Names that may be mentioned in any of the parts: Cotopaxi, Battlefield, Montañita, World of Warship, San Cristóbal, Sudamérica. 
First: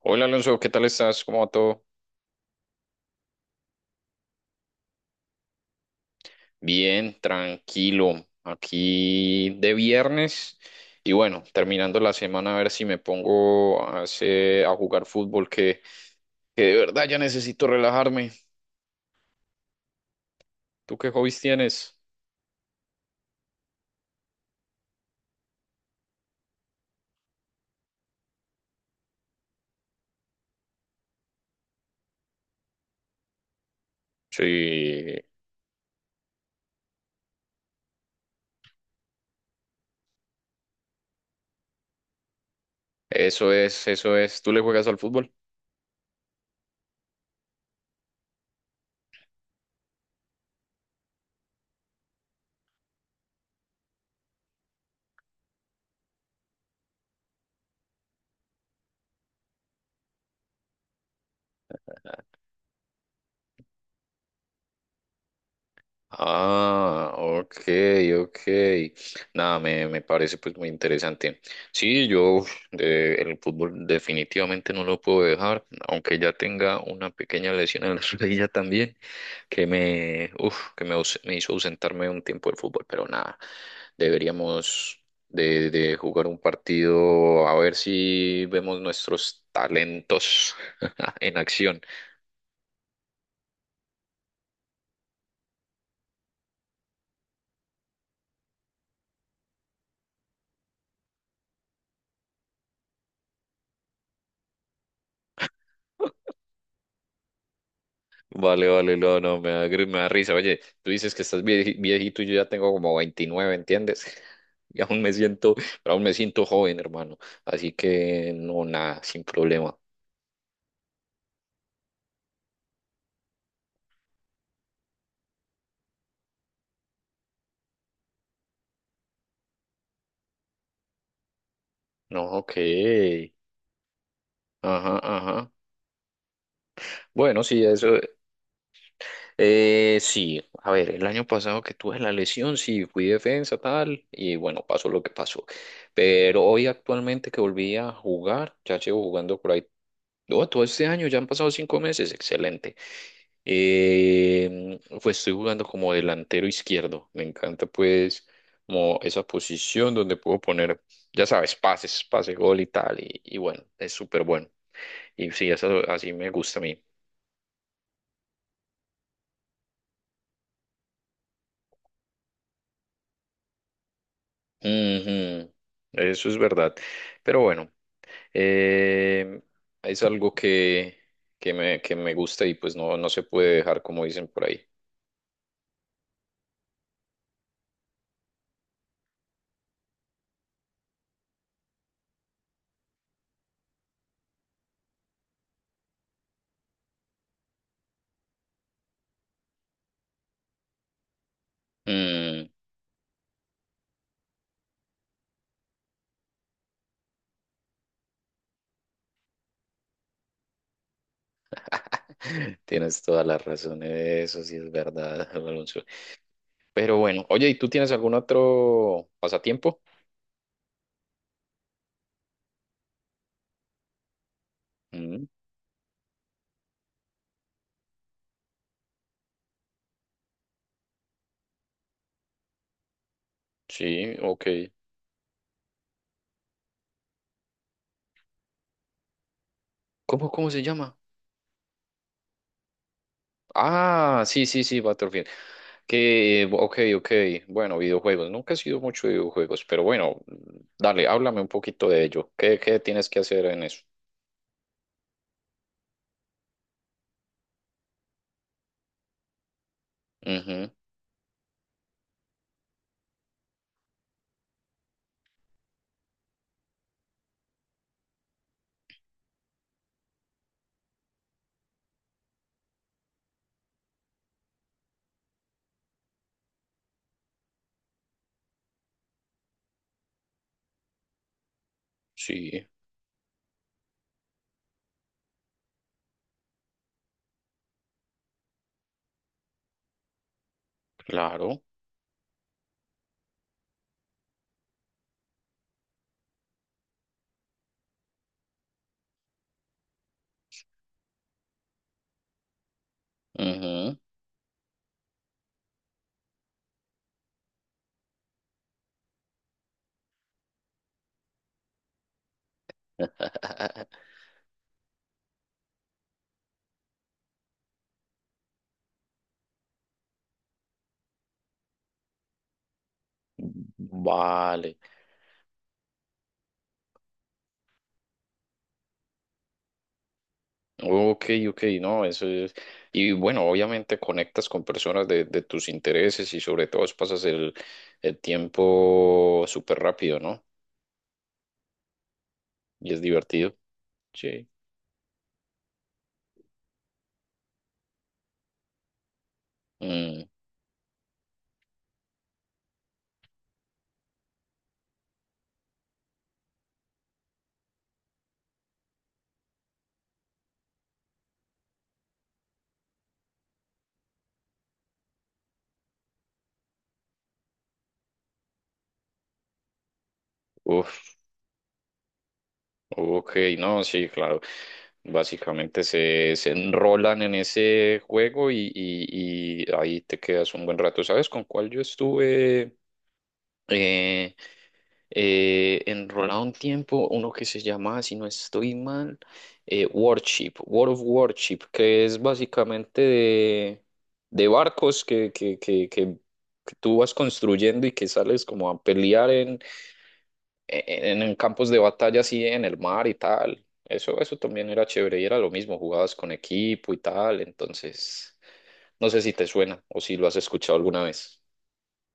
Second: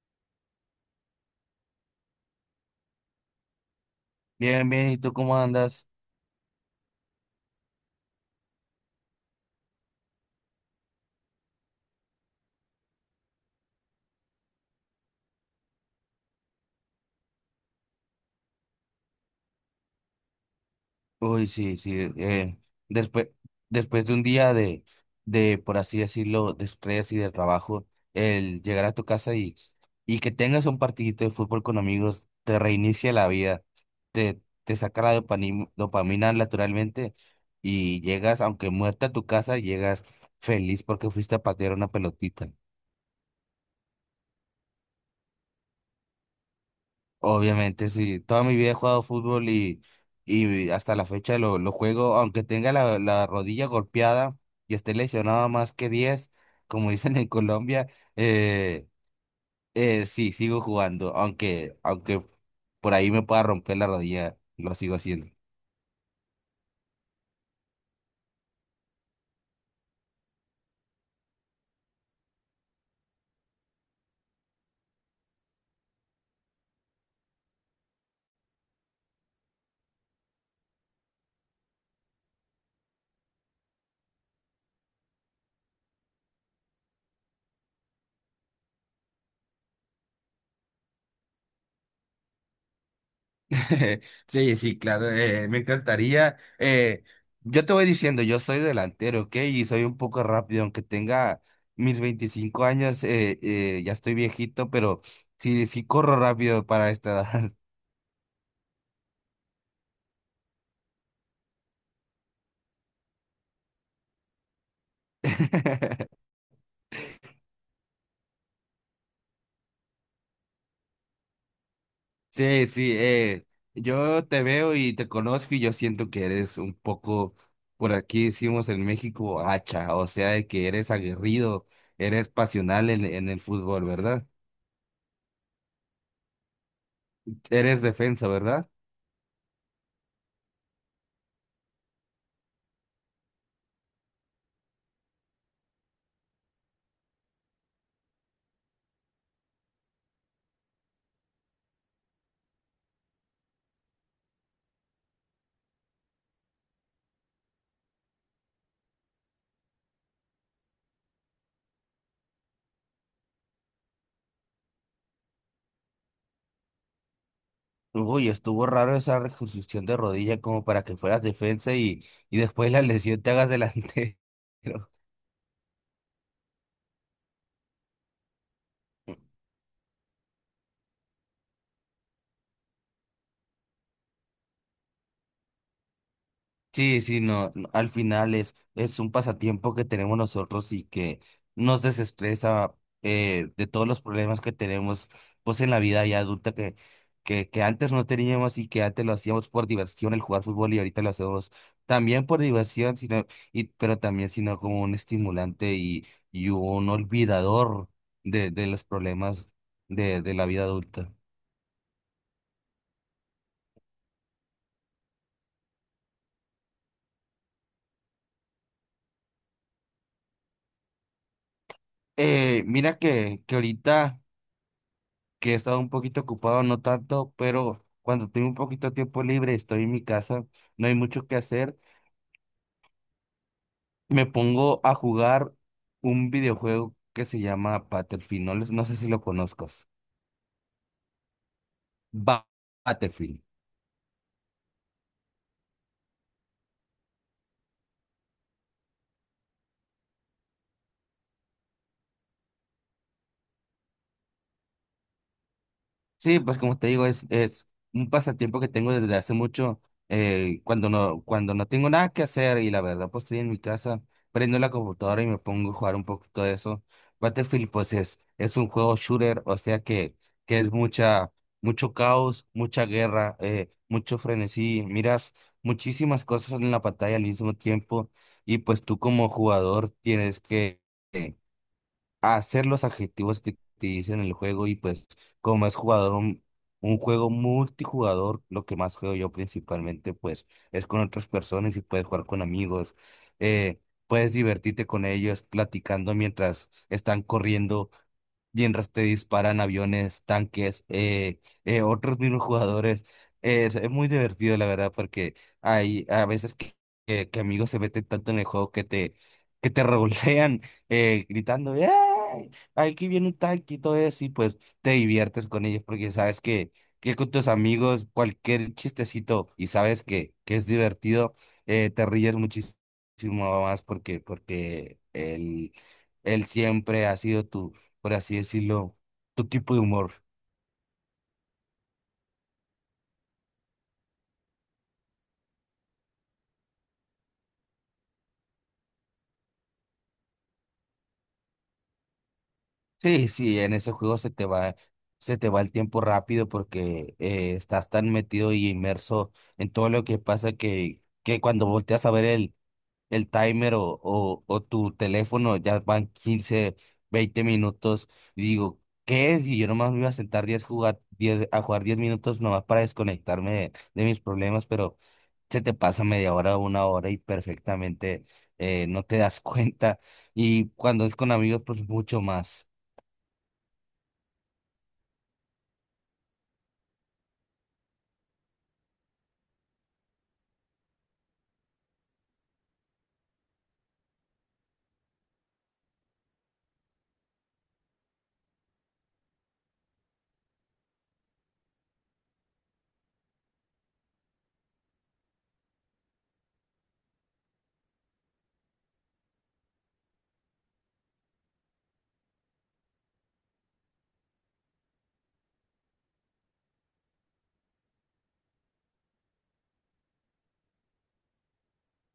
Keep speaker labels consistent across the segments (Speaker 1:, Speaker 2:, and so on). Speaker 1: Hola Alonso, ¿qué tal estás? ¿Cómo va todo?
Speaker 2: Bien, bien, ¿y tú cómo andas?
Speaker 1: Bien, tranquilo. Aquí de viernes y bueno, terminando la semana, a ver si me pongo a jugar fútbol, que de verdad ya necesito relajarme. ¿Tú qué hobbies
Speaker 2: Uy, sí,
Speaker 1: tienes?
Speaker 2: sí, después, después de un día de, por así decirlo, de estrés y de trabajo, el llegar a tu casa y que tengas un partidito de fútbol con amigos, te reinicia la vida, te saca la
Speaker 1: Sí,
Speaker 2: dopamina naturalmente y llegas, aunque muerta a tu casa, llegas feliz porque fuiste a patear una pelotita.
Speaker 1: eso es, eso es. ¿Tú le juegas al fútbol?
Speaker 2: Obviamente, sí. Toda mi vida he jugado fútbol y, hasta la fecha lo juego, aunque tenga la rodilla golpeada y esté lesionado más que 10 como dicen en Colombia, eh, sí, sigo jugando, aunque por ahí me pueda romper la rodilla, lo sigo haciendo.
Speaker 1: Ah, ok, ok. Nada, me parece pues muy interesante. Sí, yo uf, el fútbol definitivamente no lo puedo dejar, aunque ya tenga una pequeña lesión en la rodilla también, que me, uf, que me, aus- me hizo ausentarme un tiempo del fútbol, pero nada, deberíamos de jugar un partido a ver si vemos nuestros talentos en acción.
Speaker 2: Sí, sí, claro, me encantaría. Yo te voy diciendo, yo soy delantero, ¿ok? Y soy un poco rápido, aunque tenga mis 25 años. Ya estoy viejito, pero sí, sí corro rápido para esta edad.
Speaker 1: Vale, vale, no, no, me da risa. Oye, tú dices que estás viejito y yo ya tengo como 29, ¿entiendes? Y aún me siento, pero aún me siento joven, hermano. Así que no, nada, sin problema.
Speaker 2: Sí, sí, yo te veo y te conozco y yo siento que eres un poco, por aquí decimos en México, hacha, o sea, de que eres aguerrido,
Speaker 1: No,
Speaker 2: eres
Speaker 1: ok.
Speaker 2: pasional en el fútbol, ¿verdad?
Speaker 1: Ajá, ajá. Bueno, sí,
Speaker 2: Eres
Speaker 1: eso.
Speaker 2: defensa, ¿verdad?
Speaker 1: Sí, a ver, el año pasado que tuve la lesión, sí, fui defensa, tal, y bueno, pasó lo que pasó. Pero hoy actualmente que volví a jugar, ya llevo jugando por ahí. Oh, todo este año, ya han pasado 5 meses, excelente. Pues estoy jugando como delantero izquierdo. Me encanta pues como esa posición donde puedo poner, ya sabes, pases, pase, gol y tal. Y bueno, es súper bueno. Y sí, eso así me gusta a mí.
Speaker 2: Uy, estuvo raro esa reconstrucción de rodilla como para que fueras defensa y después la lesión te hagas delantero.
Speaker 1: Ujú. Eso es verdad. Pero bueno, eh, es algo que me gusta y pues no, no se puede dejar como dicen por ahí.
Speaker 2: Sí, sí, no, no, al final es un pasatiempo que tenemos nosotros y que nos desestresa de todos los problemas que tenemos pues en la vida ya adulta que antes no teníamos y que antes lo hacíamos por diversión el jugar fútbol y ahorita lo hacemos también por
Speaker 1: Mm.
Speaker 2: diversión, sino, pero también sino como un estimulante y un olvidador de los problemas de la vida adulta.
Speaker 1: Tienes toda la razón, eso sí es verdad, Alonso. Pero bueno, oye, ¿y tú tienes algún otro pasatiempo?
Speaker 2: Mira que ahorita
Speaker 1: Mm,
Speaker 2: que he estado un poquito ocupado, no tanto, pero cuando tengo un poquito de tiempo libre, estoy en mi casa, no hay mucho que hacer,
Speaker 1: sí,
Speaker 2: me
Speaker 1: ok.
Speaker 2: pongo a jugar un videojuego que se llama Battlefield, no, no sé si lo conozcas.
Speaker 1: ¿Cómo se llama?
Speaker 2: Ba- Battlefield.
Speaker 1: Ah, sí, sí, sí, Battlefield. Que, ok, ok. Bueno, videojuegos. Nunca he sido mucho de videojuegos, pero bueno, dale, háblame un poquito de ello. ¿Qué tienes que hacer en eso?
Speaker 2: Sí, pues como te digo, es un pasatiempo que tengo desde hace mucho,
Speaker 1: Ujú,
Speaker 2: cuando no tengo nada que hacer y la verdad, pues estoy en mi casa, prendo la computadora y me pongo a jugar un poquito de eso. Battlefield, pues es un juego shooter, o sea que es mucha, mucho caos, mucha guerra, mucho frenesí, miras muchísimas cosas en la pantalla al mismo tiempo y pues tú como jugador tienes que a hacer
Speaker 1: sí,
Speaker 2: los adjetivos que te dicen en el juego y pues como es jugador un juego multijugador, lo que más juego yo principalmente pues es con otras
Speaker 1: claro.
Speaker 2: personas y puedes jugar con amigos. eh, Puedes divertirte con ellos platicando mientras están corriendo, mientras te disparan aviones, tanques, otros mismos jugadores. Es
Speaker 1: Ujú.
Speaker 2: muy divertido la verdad porque hay a veces que amigos se meten tanto en el juego que te, que te rolean gritando, ¡ay! Aquí viene un tanque y todo eso, y pues te diviertes con ellos porque sabes que con tus amigos cualquier chistecito y sabes que es divertido. Te ríes muchísimo más porque,
Speaker 1: Vale.
Speaker 2: porque él siempre ha sido tu, por así decirlo, tu tipo de humor.
Speaker 1: Ok, ok, no, eso es. Y bueno, obviamente conectas con personas de tus intereses y sobre todo pasas el tiempo súper rápido, ¿no? Y es
Speaker 2: Sí,
Speaker 1: divertido.
Speaker 2: sí, en ese juego
Speaker 1: Sí.
Speaker 2: se te va el tiempo rápido porque estás tan metido y inmerso en todo lo que
Speaker 1: Mm,
Speaker 2: pasa que cuando volteas a ver el timer o tu teléfono, ya van quince, 20 minutos, y digo, ¿qué es? Y yo nomás me iba a sentar 10 jugar, 10 a jugar 10 minutos nomás para desconectarme de mis problemas, pero se te pasa media hora, una hora y perfectamente no te das cuenta. Y cuando es
Speaker 1: uf,
Speaker 2: con amigos, pues mucho más.
Speaker 1: ok, no, sí, claro. Básicamente se enrolan en ese juego y ahí te quedas un buen rato. ¿Sabes con cuál yo estuve? eh, Enrolado un tiempo, uno que se llama, si no estoy mal, Warship, World of Warship, que es básicamente de barcos que que tú vas construyendo y que sales como a pelear en campos de batalla así en el mar y tal. Eso también era chévere y era lo mismo, jugabas con equipo y tal, entonces no sé si te suena o si lo has escuchado alguna vez.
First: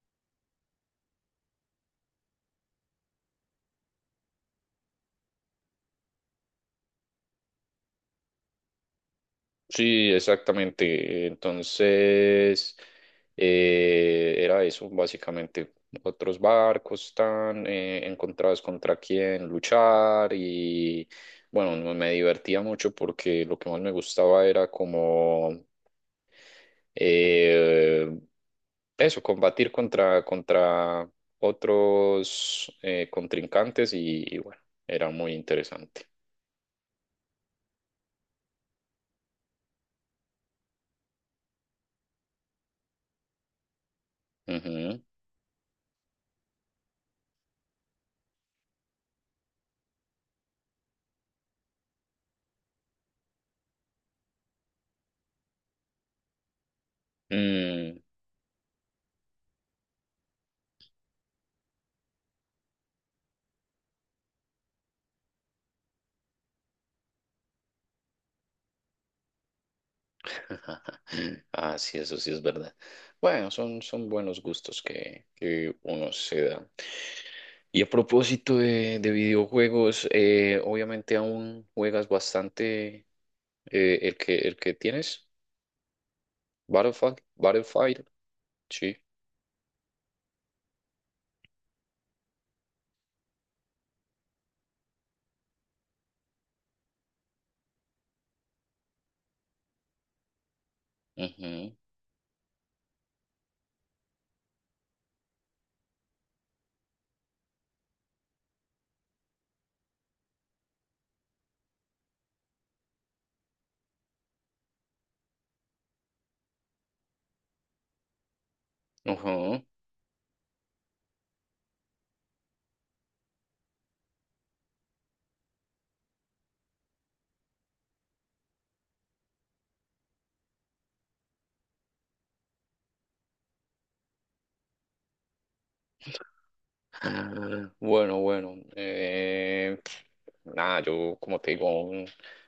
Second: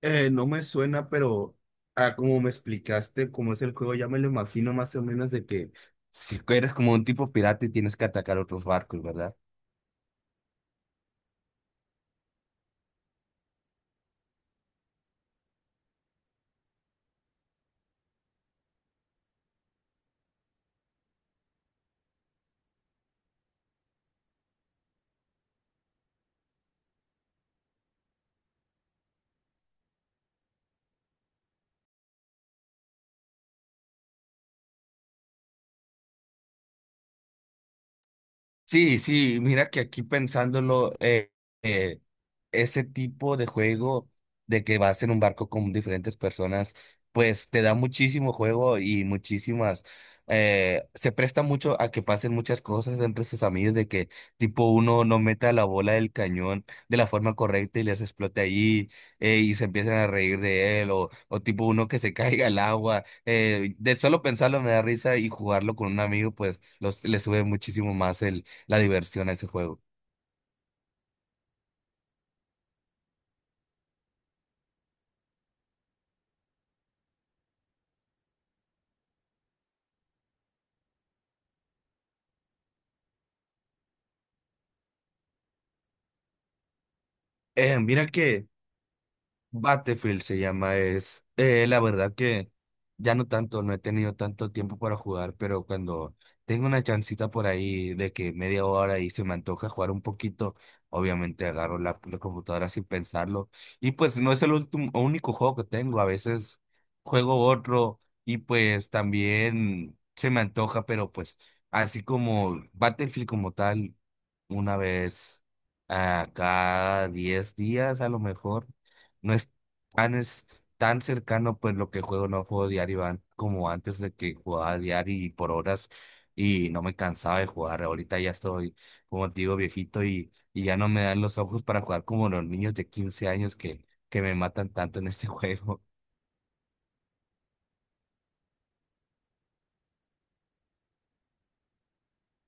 Speaker 2: No me suena, pero ah, como me explicaste cómo es el juego, ya me lo imagino más o menos de que si eres como un tipo pirata y tienes que atacar otros barcos, ¿verdad?
Speaker 1: Sí, exactamente. Entonces, era eso, básicamente. Otros barcos están encontrados contra quién luchar y bueno, me divertía mucho porque lo que más me gustaba era como eh, eso, combatir contra otros contrincantes y bueno, era muy interesante.
Speaker 2: Sí, sí, mira que aquí pensándolo, eh, ese tipo de juego de que
Speaker 1: Ujú.
Speaker 2: vas en un barco con diferentes personas, pues te da muchísimo juego y muchísimas, se presta mucho a que pasen muchas cosas entre sus amigos, de que tipo uno no meta la bola del cañón de la forma correcta y
Speaker 1: Mm.
Speaker 2: les explote ahí. Y se empiezan a reír de él, o tipo uno que se caiga al agua. De solo pensarlo me da risa y jugarlo con un amigo, pues le sube muchísimo más la diversión a ese juego.
Speaker 1: Ah, sí, eso sí es verdad. Bueno, son buenos gustos que uno se da. Y a propósito de videojuegos, obviamente aún juegas bastante, el que tienes, Battlefield, Battlefield,
Speaker 2: Mira que
Speaker 1: sí.
Speaker 2: Battlefield se llama, es la verdad que ya no tanto, no he tenido tanto tiempo para jugar, pero cuando tengo una chancita por ahí de que media hora y se me antoja jugar un poquito, obviamente
Speaker 1: Ujú,
Speaker 2: agarro la computadora sin pensarlo. Y pues no es el último, único juego que tengo, a veces juego otro y pues también se me antoja, pero pues así como Battlefield como tal, una vez a cada 10 días a lo mejor. No es
Speaker 1: ujú.
Speaker 2: tan, Es tan cercano pues lo que juego, no juego diario como antes de que jugaba diario y por horas y no me cansaba de jugar. Ahorita ya estoy, como te digo, viejito y ya no me dan los ojos para jugar como los niños de 15 años que me matan tanto en este juego.
Speaker 1: Ah, bueno, bueno. Nada, yo como te digo, aún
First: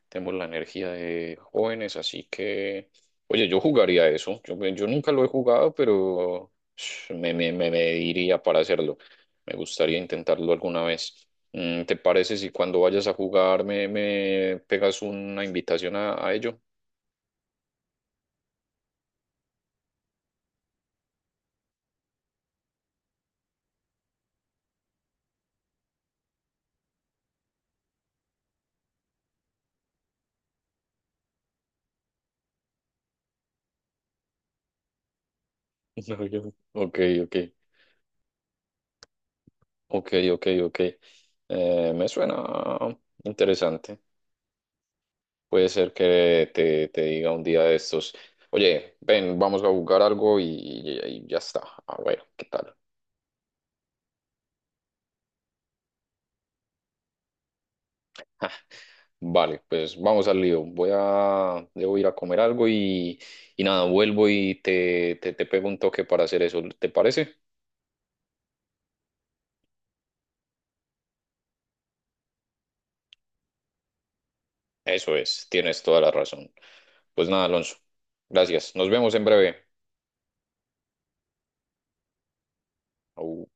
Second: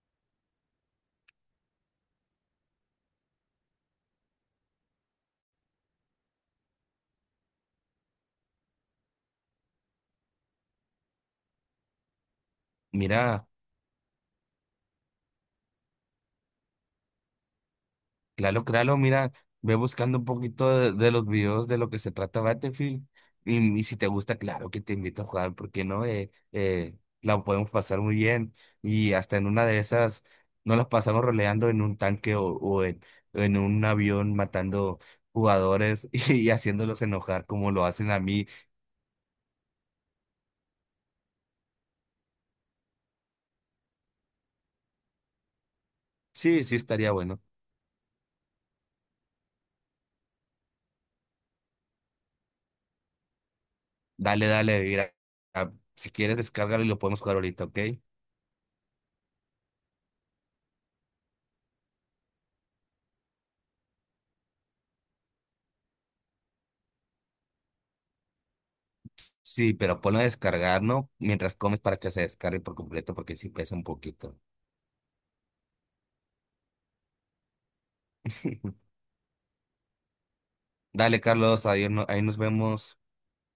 Speaker 1: tengo la energía de jóvenes, así que, oye, yo jugaría eso. Yo nunca lo he jugado, pero sh, me diría para hacerlo. Me gustaría intentarlo alguna vez. ¿Te parece si cuando vayas a
Speaker 2: Mira.
Speaker 1: jugar me pegas una invitación a ello?
Speaker 2: Claro, claro, mira, ve buscando un poquito de los videos de lo que se trata Battlefield. Y si te gusta, claro que te invito a jugar, porque no. La podemos pasar muy bien. Y hasta en una de esas, no las pasamos roleando en un tanque en un avión matando jugadores
Speaker 1: No,
Speaker 2: y
Speaker 1: Ok,
Speaker 2: haciéndolos
Speaker 1: ok,
Speaker 2: enojar como lo hacen a mí.
Speaker 1: ok, ok, ok. Me suena interesante. Puede ser que
Speaker 2: Sí, sí,
Speaker 1: te
Speaker 2: estaría
Speaker 1: diga
Speaker 2: bueno.
Speaker 1: un día de estos, oye, ven, vamos a jugar algo y ya está. Ah, bueno, ¿qué tal?
Speaker 2: Dale, dale, mira, a- si quieres, descárgalo y lo podemos jugar ahorita, ¿ok?
Speaker 1: Vale, pues vamos al lío. Debo ir a comer algo y nada, vuelvo y te pego un toque para hacer eso. ¿Te parece?
Speaker 2: Sí, pero ponlo a descargar, ¿no? Mientras comes para que se descargue por completo porque sí pesa un poquito.
Speaker 1: Eso es, tienes toda la razón. Pues nada, Alonso. Gracias. Nos vemos en breve.
Speaker 2: Dale, Carlos, adiós, ahí nos vemos.
Speaker 1: Au.